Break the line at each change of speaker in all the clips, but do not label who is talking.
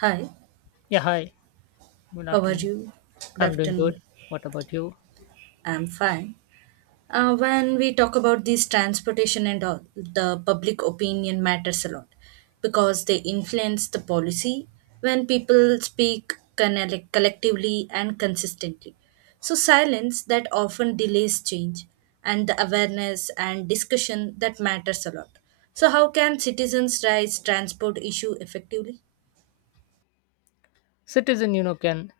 Hi,
Yeah, hi. Good
how are
afternoon.
you? Good
I'm doing good.
afternoon.
What about you?
I'm fine. When we talk about these transportation and all, the public opinion matters a lot because they influence the policy when people speak collectively and consistently. So, silence that often delays change and the awareness and discussion that matters a lot. So, how can citizens raise transport issue effectively?
Citizen can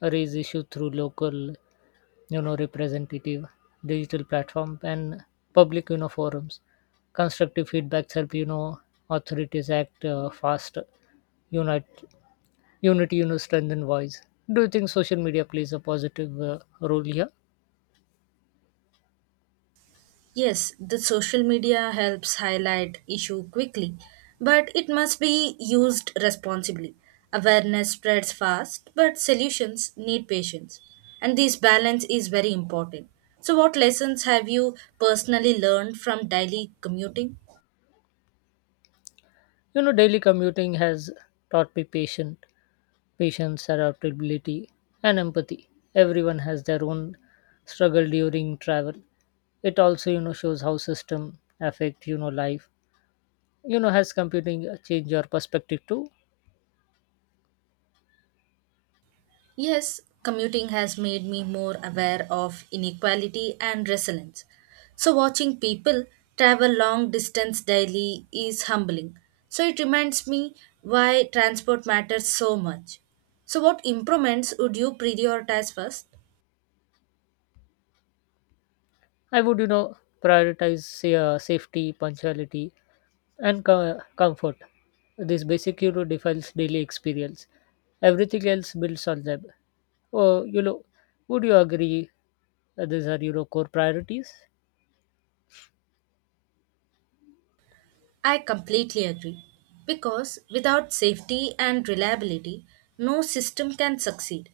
raise issue through local, representative, digital platform, and public, forums. Constructive feedbacks help, authorities act fast. Unite, unity, strengthen voice. Do you think social media plays a positive role here?
Yes, the social media helps highlight issue quickly, but it must be used responsibly. Awareness spreads fast, but solutions need patience. And this balance is very important. So what lessons have you personally learned from daily commuting?
Daily commuting has taught me patience, adaptability, and empathy. Everyone has their own struggle during travel. It also, shows how system affect, life. Has computing changed your perspective too?
Yes, commuting has made me more aware of inequality and resilience. So, watching people travel long distance daily is humbling. So, it reminds me why transport matters so much. So, what improvements would you prioritize first?
I would, prioritize say, safety, punctuality, and comfort. This basic, defines daily experience. Everything else builds on them. Oh, would you agree? These are core priorities.
I completely agree. Because without safety and reliability, no system can succeed.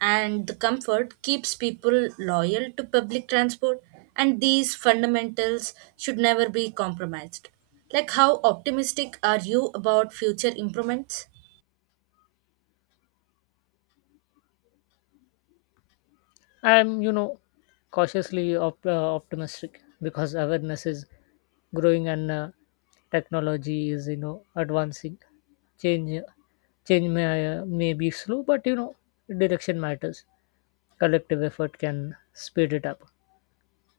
And the comfort keeps people loyal to public transport, and these fundamentals should never be compromised. Like, how optimistic are you about future improvements?
I'm cautiously optimistic because awareness is growing and technology is advancing. Change change may be slow, but direction matters. Collective effort can speed it up.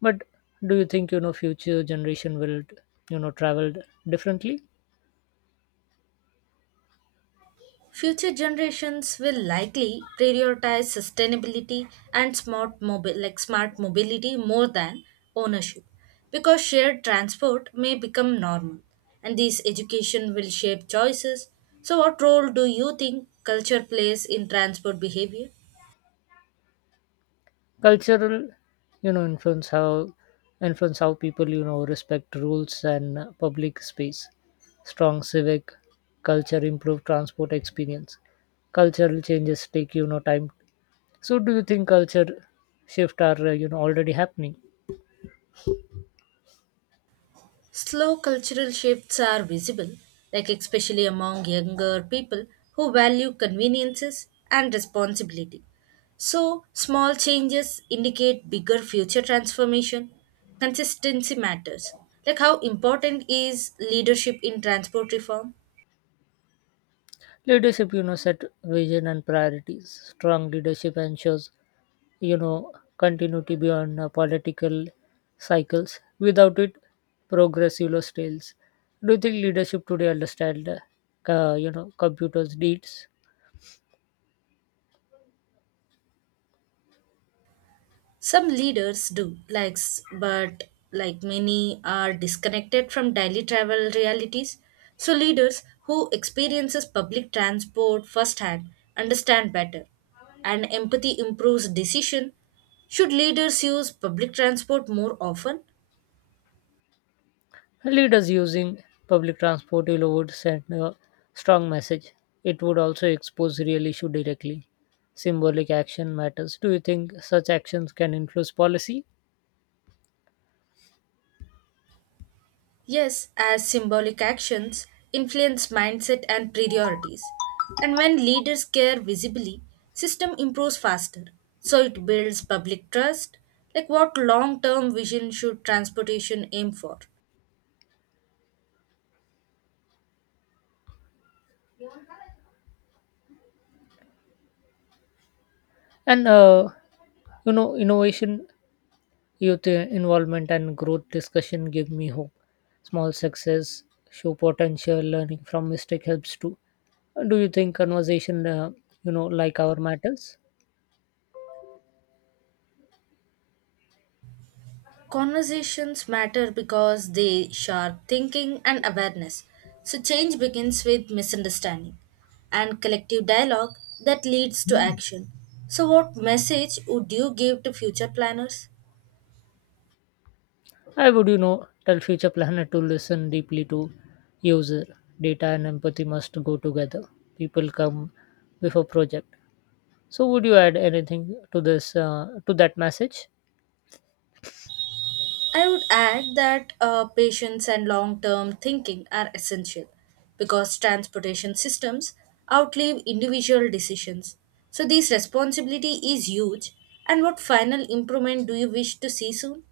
But do you think future generation will travel differently?
Future generations will likely prioritize sustainability and smart mobility more than ownership because shared transport may become normal and this education will shape choices. So, what role do you think culture plays in transport behavior?
Cultural, you know, influence how influence how people, respect rules and public space. Strong civic culture improve transport experience. Cultural changes take, time. So, do you think culture shift are, already happening?
Slow cultural shifts are visible, like especially among younger people who value conveniences and responsibility. So, small changes indicate bigger future transformation. Consistency matters. Like how important is leadership in transport reform?
Leadership, set vision and priorities. Strong leadership ensures you know continuity beyond political cycles. Without it progress stales. Do you think leadership today understand, computers needs?
Some leaders do, like, but many are disconnected from daily travel realities. So leaders who experiences public transport firsthand understand better, and empathy improves decision. Should leaders use public transport more often?
Leaders using public transport, would send a strong message. It would also expose real issue directly. Symbolic action matters. Do you think such actions can influence policy
Yes, as symbolic actions influence mindset and priorities. And when leaders care visibly, system improves faster. So it builds public trust, like what long-term vision should transportation aim for.
and innovation? Youth involvement and growth discussion give me hope. Small success show potential. Learning from mistake helps too. Do you think conversation, like our matters?
Conversations matter because they sharp thinking and awareness. So change begins with misunderstanding and collective dialogue that leads to action. So what message would you give to future planners?
I would, tell future planner to listen deeply to user. Data and empathy must go together. People come before project. So, would you add anything to to that message?
I would add that patience and long term thinking are essential because transportation systems outlive individual decisions. So, this responsibility is huge. And what final improvement do you wish to see soon?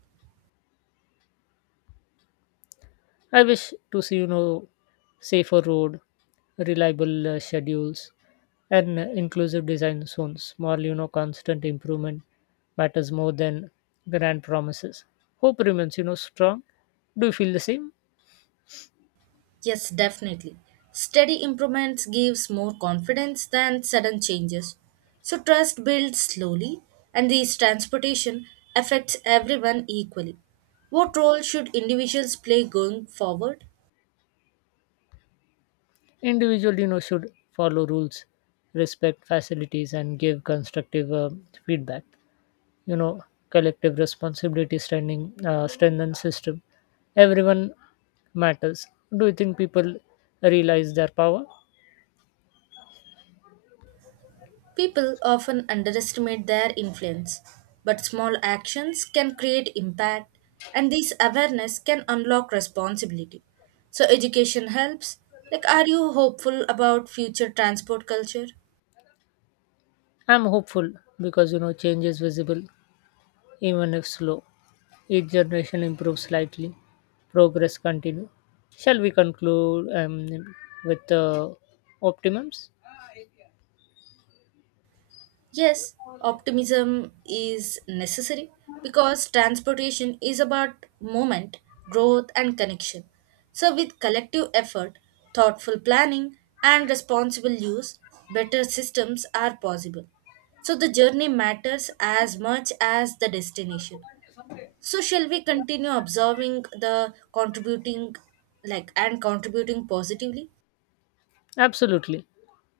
I wish to see, safer road, reliable schedules, and inclusive design zones. More, constant improvement matters more than grand promises. Hope remains, strong. Do you feel the same?
Yes, definitely. Steady improvements gives more confidence than sudden changes. So trust builds slowly and this transportation affects everyone equally. What role should individuals play going forward?
Individual, should follow rules, respect facilities, and give constructive feedback. You know, collective responsibility standing, strengthen system. Everyone matters. Do you think people realize their power?
People often underestimate their influence, but small actions can create impact, and this awareness can unlock responsibility. So education helps. Like, are you hopeful about future transport culture?
I'm hopeful because change is visible even if slow. Each generation improves slightly. Progress continue. Shall we conclude with optimums?
Yes, optimism is necessary because transportation is about movement, growth, and connection. So, with collective effort, thoughtful planning, and responsible use, better systems are possible. So, the journey matters as much as the destination. So, shall we continue observing the contributing, like, and contributing positively?
Absolutely,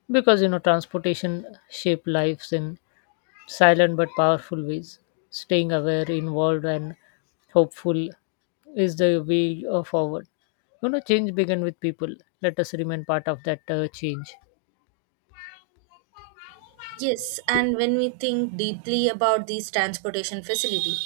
because transportation shape lives in silent but powerful ways. Staying aware, involved, and hopeful is the way forward. Change begin with people. Let us remain part of that change.
Yes, and when we think deeply about these transportation facility,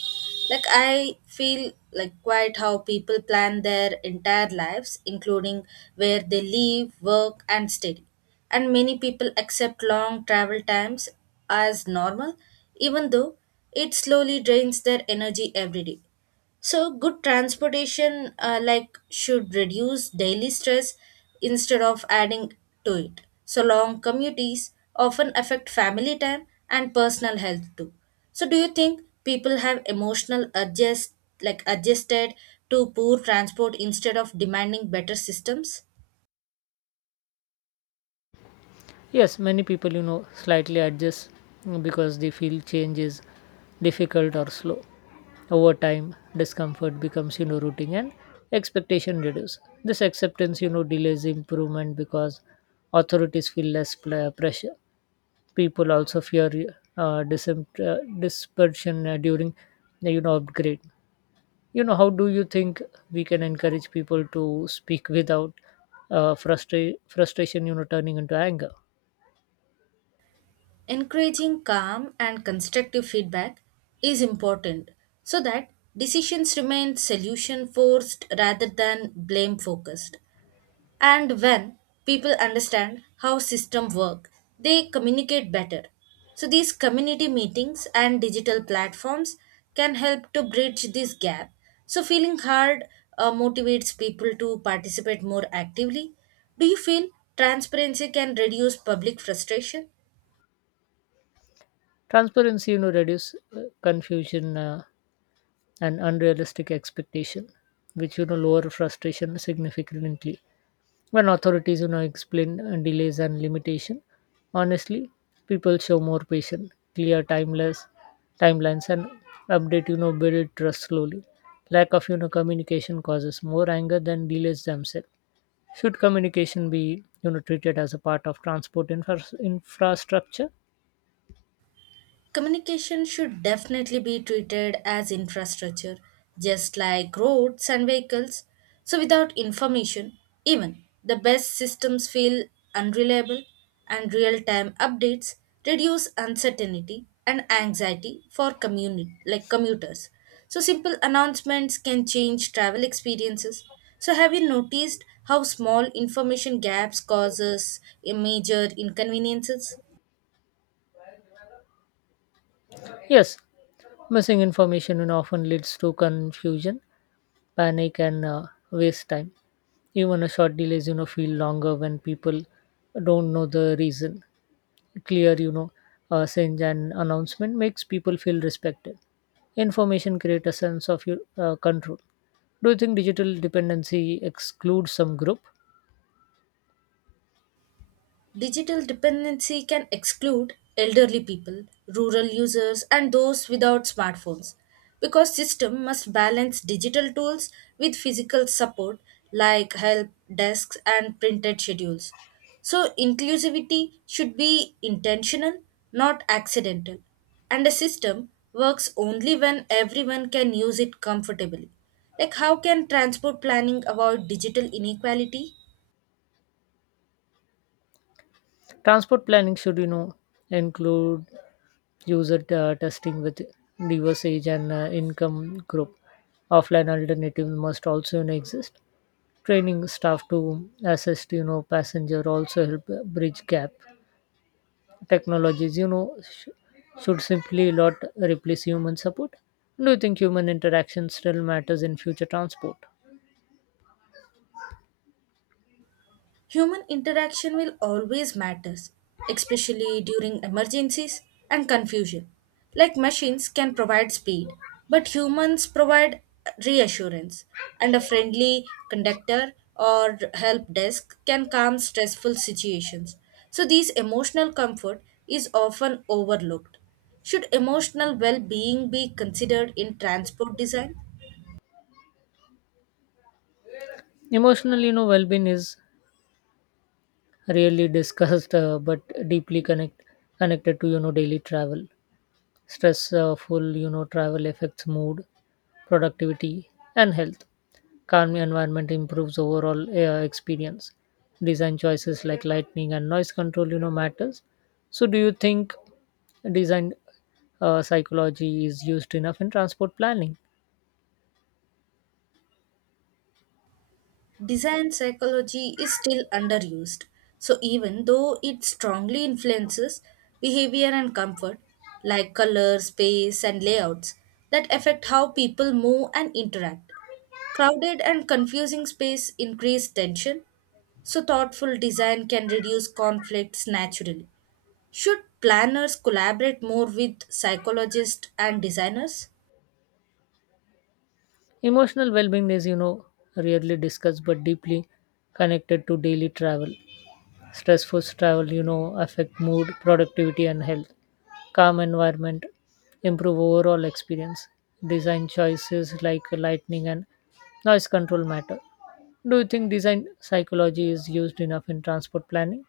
like I feel like quite how people plan their entire lives, including where they live, work, and study. And many people accept long travel times as normal, even though it slowly drains their energy every day. So, good transportation like should reduce daily stress instead of adding to it. So, long commutes often affect family time and personal health too. So, do you think people have emotional adjust like adjusted to poor transport instead of demanding better systems?
Yes, many people, slightly adjust because they feel change is difficult or slow. Over time, discomfort becomes, routine and expectation reduces. This acceptance, delays improvement because authorities feel less pressure. People also fear, dispersion during, upgrade. How do you think we can encourage people to speak without, frustration, turning into anger?
Encouraging calm and constructive feedback is important so that decisions remain solution forced rather than blame focused. And when people understand how system work, they communicate better. So these community meetings and digital platforms can help to bridge this gap. So feeling hard motivates people to participate more actively. Do you feel transparency can reduce public frustration?
Transparency reduce confusion and unrealistic expectation, which lower frustration significantly. When authorities explain delays and limitation honestly, people show more patience. Clear timeless timelines and update build trust slowly. Lack of, communication causes more anger than delays themselves. Should communication be, treated as a part of transport infrastructure?
Communication should definitely be treated as infrastructure, just like roads and vehicles. So, without information, even the best systems feel unreliable, and real time updates reduce uncertainty and anxiety for commuters. So, simple announcements can change travel experiences. So, have you noticed how small information gaps causes a major inconveniences?
Yes. Missing information and often leads to confusion, panic, and waste time. Even a short delays, feel longer when people don't know the reason. Clear, singe and announcement makes people feel respected. Information create a sense of your control. Do you think digital dependency excludes some group?
Digital dependency can exclude elderly people, rural users, and those without smartphones because system must balance digital tools with physical support like help desks and printed schedules. So inclusivity should be intentional, not accidental, and a system works only when everyone can use it comfortably. Like how can transport planning avoid digital inequality?
Transport planning should, include user testing with diverse age and income group. Offline alternative must also, exist. Training staff to assist, passenger also help bridge gap. Technologies, should simply not replace human support. Do you think human interaction still matters in future transport?
Human interaction will always matters, especially during emergencies and confusion. Like machines can provide speed, but humans provide reassurance, and a friendly conductor or help desk can calm stressful situations. So these emotional comfort is often overlooked. Should emotional well-being be considered in transport design?
Emotional, well-being is rarely discussed, but deeply connected to, daily travel. Stressful, travel affects mood, productivity, and health. Calm environment improves overall experience. Design choices like lighting and noise control, matters. So, do you think design psychology is used enough in transport planning?
Design psychology is still underused. So, even though it strongly influences behavior and comfort, like color, space, and layouts, that affect how people move and interact. Crowded and confusing space increase tension, so thoughtful design can reduce conflicts naturally. Should planners collaborate more with psychologists and designers?
Emotional well-being is, rarely discussed but deeply connected to daily travel. Stressful travel, affect mood, productivity, and health. Calm environment improve overall experience. Design choices like lighting and noise control matter. Do you think design psychology is used enough in transport planning?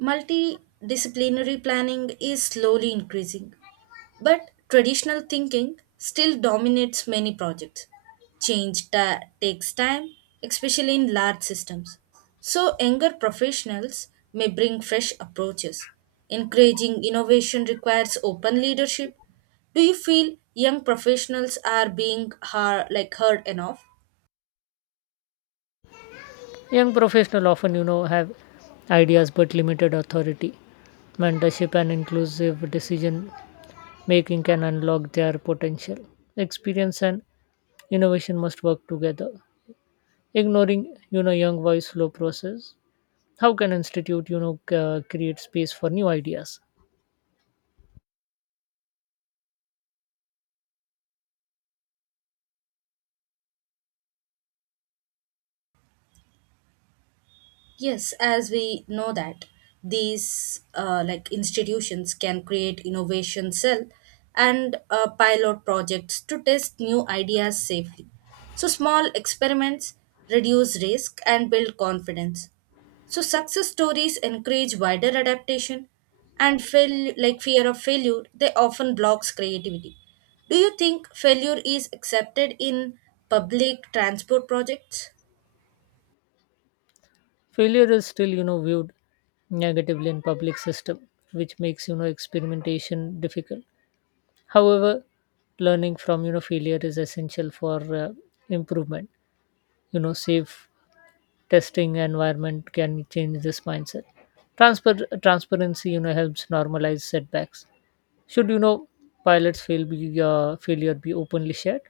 Multidisciplinary planning is slowly increasing, but traditional thinking still dominates many projects. Change takes time, especially in large systems. So, younger professionals may bring fresh approaches. Encouraging innovation requires open leadership. Do you feel young professionals are being heard enough?
Young professionals often, have ideas but limited authority. Mentorship and inclusive decision making can unlock their potential. Experience and innovation must work together. Ignoring, young boys slow process. How can institute, create space for new ideas?
Yes, as we know that these like institutions can create innovation cell and pilot projects to test new ideas safely. So small experiments reduce risk and build confidence. So success stories encourage wider adaptation and fail like fear of failure they often blocks creativity. Do you think failure is accepted in public transport projects?
Failure is still, viewed negatively in public system, which makes, experimentation difficult. However, learning from, failure is essential for improvement. Safe testing environment can change this mindset. Transper Transparency, helps normalize setbacks. Should, you know pilots fail be failure be openly shared?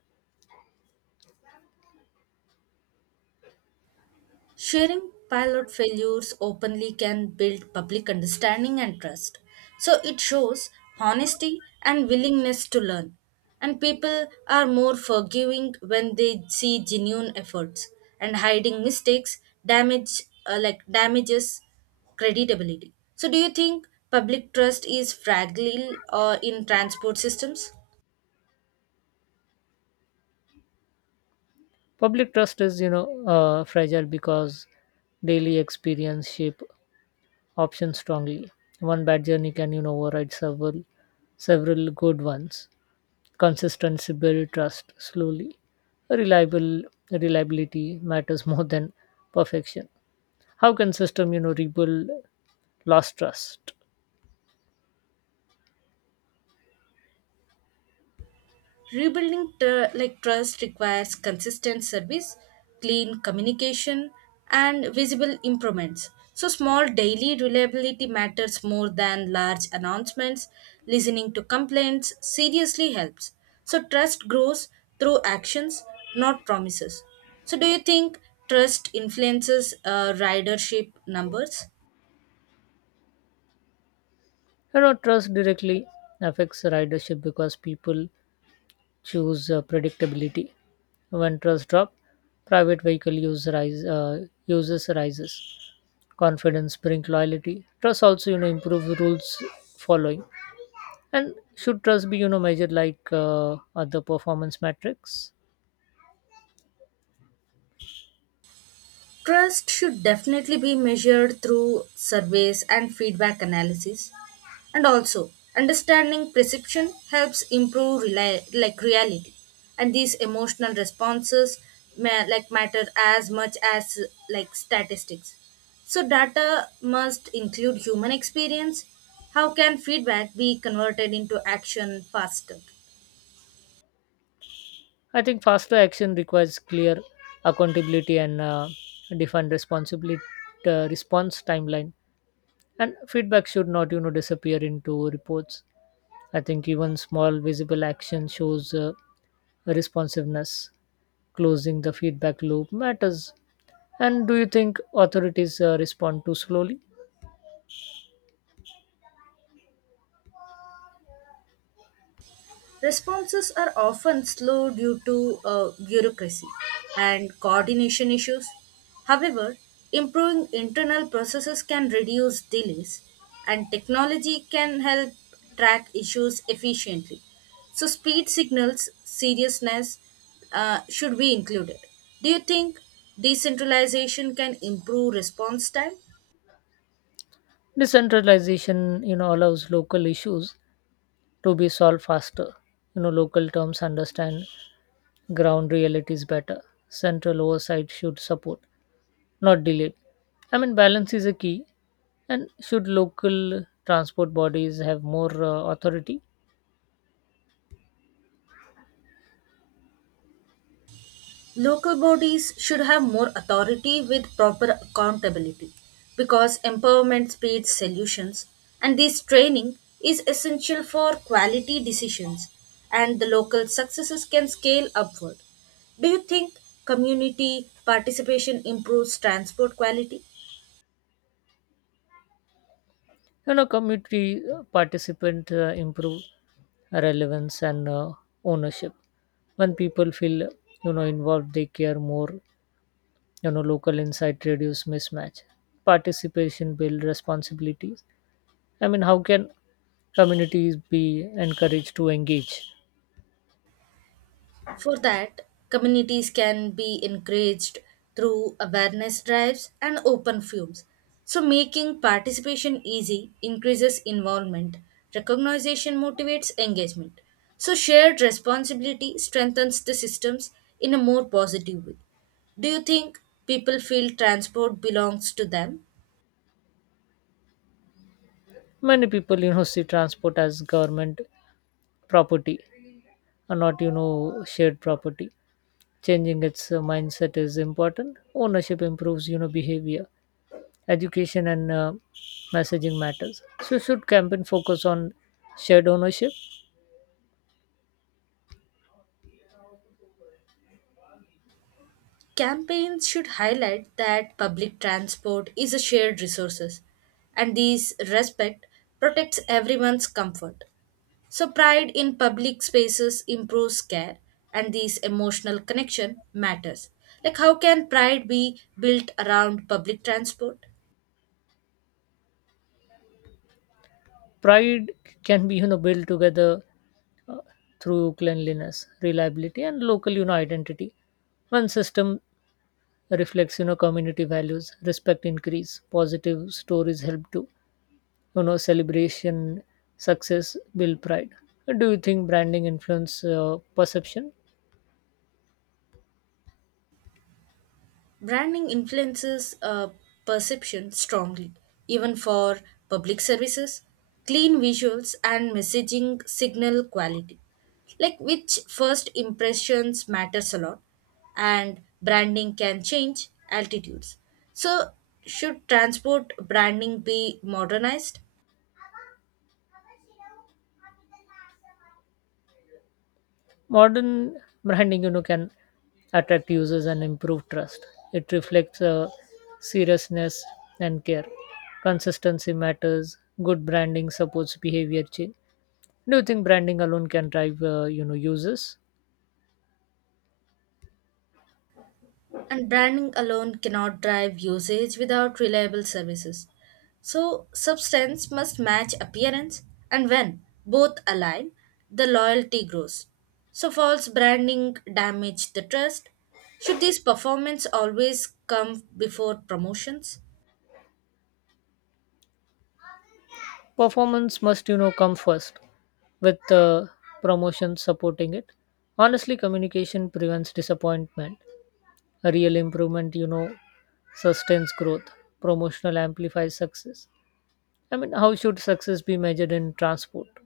Sharing pilot failures openly can build public understanding and trust. So it shows honesty and willingness to learn. And people are more forgiving when they see genuine efforts. And hiding mistakes damages creditability. So do you think public trust is fragile or in transport systems?
Public trust is, fragile because daily experience shape options strongly. One bad journey can, override several good ones. Consistency build trust slowly. Reliable Reliability matters more than perfection. How can system, rebuild lost trust?
Rebuilding trust requires consistent service, clean communication, and visible improvements. So small daily reliability matters more than large announcements. Listening to complaints seriously helps. So trust grows through actions, not promises. So do you think trust influences ridership numbers?
Trust directly affects ridership because people choose predictability. When trust drop, private vehicle uses rises. Confidence bring loyalty. Trust also, improve rules following. And should trust be, measured like other performance metrics?
Trust should definitely be measured through surveys and feedback analysis. And also, understanding perception helps improve reality. And these emotional responses matter as much as like statistics. So data must include human experience. How can feedback be converted into action faster?
I think faster action requires clear accountability and defined responsibility response timeline, and feedback should not, disappear into reports. I think even small visible action shows responsiveness. Closing the feedback loop matters. And do you think authorities respond too slowly?
Responses are often slow due to bureaucracy and coordination issues. However, improving internal processes can reduce delays, and technology can help track issues efficiently. So, speed signals, seriousness should be included. Do you think decentralization can improve response time?
Decentralization, allows local issues to be solved faster. Local terms understand ground reality is better. Central oversight should support, not delay. I mean, balance is a key. And should local transport bodies have more authority?
Local bodies should have more authority with proper accountability because empowerment speeds solutions and this training is essential for quality decisions and the local successes can scale upward. Do you think community participation improves transport quality?
Community participant improve relevance and ownership. When people feel, involved, they care more. Local insight reduce mismatch. Participation build responsibilities. I mean, how can communities be encouraged to engage?
For that, communities can be encouraged through awareness drives and open forums. So, making participation easy increases involvement, recognition motivates engagement. So, shared responsibility strengthens the systems in a more positive way. Do you think people feel transport belongs to them?
Many people, see transport as government property and not, shared property. Changing its mindset is important. Ownership improves, behavior. Education and messaging matters. So should campaign focus on shared ownership?
Campaigns should highlight that public transport is a shared resource and this respect protects everyone's comfort. So pride in public spaces improves care and this emotional connection matters. Like how can pride be built around public transport?
Pride can be, built together uh, through cleanliness, reliability, and local, identity. One system reflects, community values. Respect increase. Positive stories help too. Celebration success build pride. Do you think branding influence perception?
Branding influences perception strongly, even for public services, clean visuals and messaging signal quality. Like which first impressions matters a lot and branding can change altitudes. So should transport branding be modernized?
Modern branding, can attract users and improve trust. It reflects seriousness and care. Consistency matters. Good branding supports behavior change. Do you think branding alone can drive, users?
And branding alone cannot drive usage without reliable services. So, substance must match appearance, and when both align, the loyalty grows. So, false branding damage the trust. Should these performance always come before promotions?
Performance must, come first with promotion supporting it. Honestly communication prevents disappointment. Real improvement, sustains growth. Promotional amplifies success. I mean, how should success be measured in transport?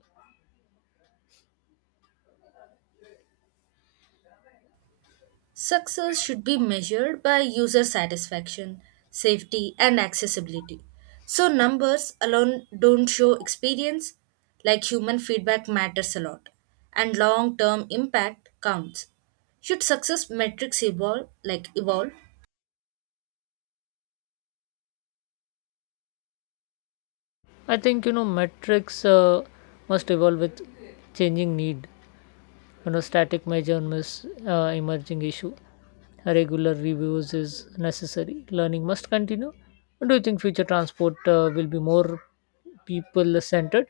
Success should be measured by user satisfaction, safety, and accessibility. So, numbers alone don't show experience, like human feedback matters a lot, and long term impact counts. Should success metrics evolve, like evolve?
I think, you know, metrics must evolve with changing need. Static measure miss emerging issue. Regular reviews is necessary. Learning must continue. Do you think future transport will be more people centered?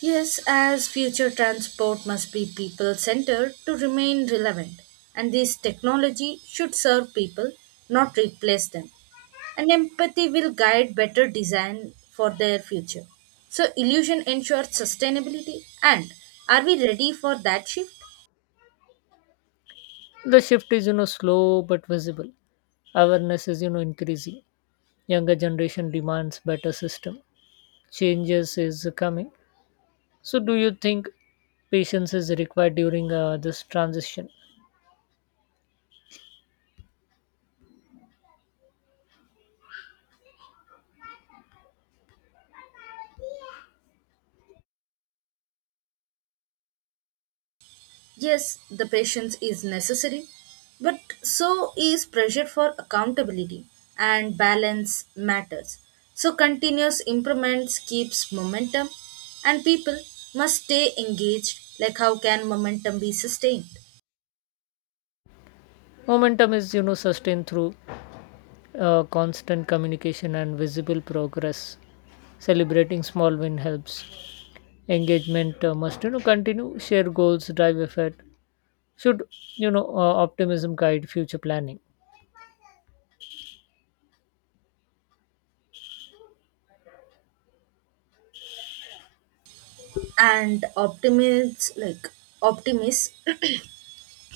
Yes, as future transport must be people centered to remain relevant, and this technology should serve people, not replace them. And empathy will guide better design for their future. So, illusion ensures sustainability. And are we ready for that shift?
The shift is, slow but visible. Awareness is, increasing. Younger generation demands better system. Changes is coming. So do you think patience is required during this transition?
Yes, the patience is necessary, but so is pressure for accountability and balance matters. So, continuous improvements keeps momentum, and people must stay engaged. Like, how can momentum be sustained?
Momentum is, sustained through constant communication and visible progress. Celebrating small win helps. Engagement must, continue. Share goals drive effort. Should, optimism guide future planning?
And optimists,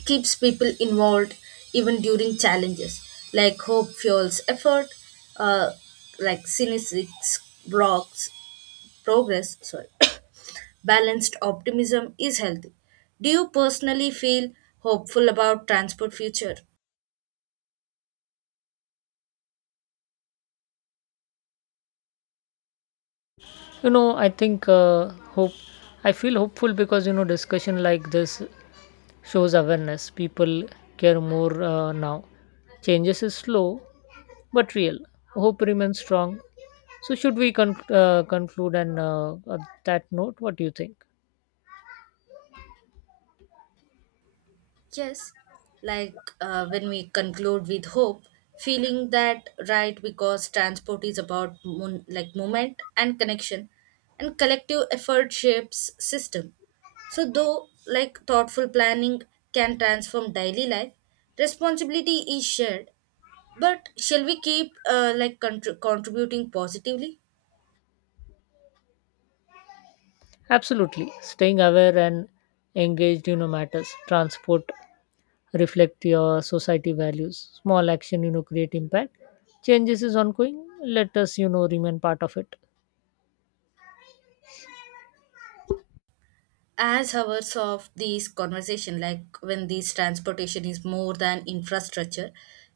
keeps people involved even during challenges. Like, hope fuels effort, uh, like cynics blocks progress, sorry, balanced optimism is healthy. Do you personally feel hopeful about transport future?
You know i think uh, hope I feel hopeful because, discussion like this shows awareness. People care more now. Changes is slow but real. Hope remains strong. So, should we conclude and on that note? What do you think?
Yes, like when we conclude with hope, feeling that right because transport is about movement and connection, and collective effort shapes system. So thoughtful planning can transform daily life, responsibility is shared. But shall we keep contributing positively?
Absolutely. Staying aware and engaged, matters. Transport reflect your society values. Small action, create impact. Changes is ongoing. Let us, remain part of it.
As hours of these conversation, like when this transportation is more than infrastructure,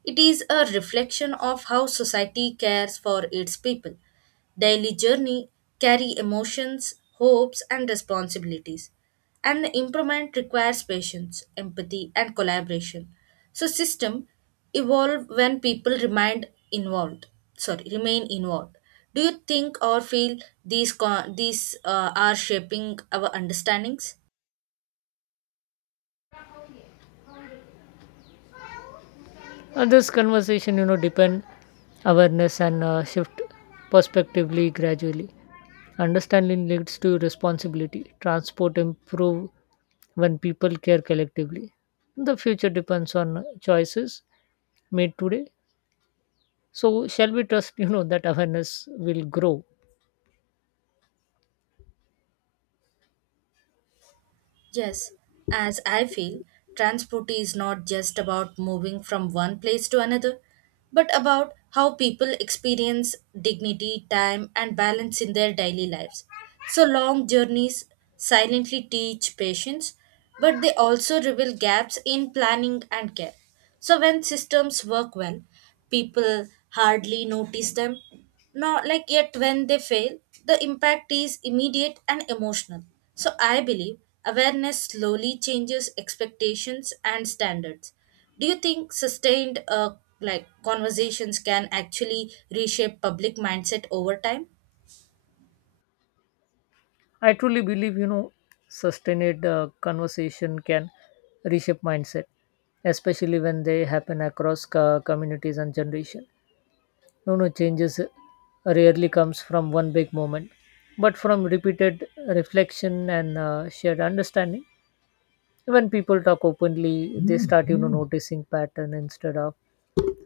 it is a reflection of how society cares for its people. Daily journey carry emotions, hopes, and responsibilities, and improvement requires patience, empathy, and collaboration. So system evolve when people remain involved sorry remain involved. Do you think or feel these are shaping our understandings?
This conversation, depend awareness and shift perspectively gradually. Understanding leads to responsibility. Transport improve when people care collectively. The future depends on choices made today. So shall we trust, that awareness will grow?
Yes, as I feel, transport is not just about moving from one place to another, but about how people experience dignity, time, and balance in their daily lives. So long journeys silently teach patience, but they also reveal gaps in planning and care. So when systems work well, people hardly notice them, not like yet when they fail the impact is immediate and emotional. So I believe awareness slowly changes expectations and standards. Do you think sustained like conversations can actually reshape public mindset over time?
I truly believe, sustained conversation can reshape mindset, especially when they happen across communities and generation. No, changes rarely comes from one big moment, but from repeated reflection and shared understanding. When people talk openly, they start, noticing pattern instead of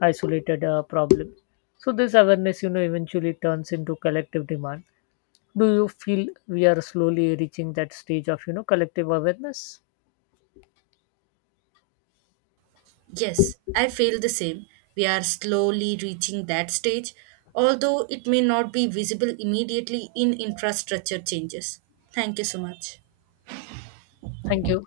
isolated problem. So this awareness, eventually turns into collective demand. Do you feel we are slowly reaching that stage of, collective awareness?
Yes, I feel the same. We are slowly reaching that stage, although it may not be visible immediately in infrastructure changes. Thank you so much.
Thank you.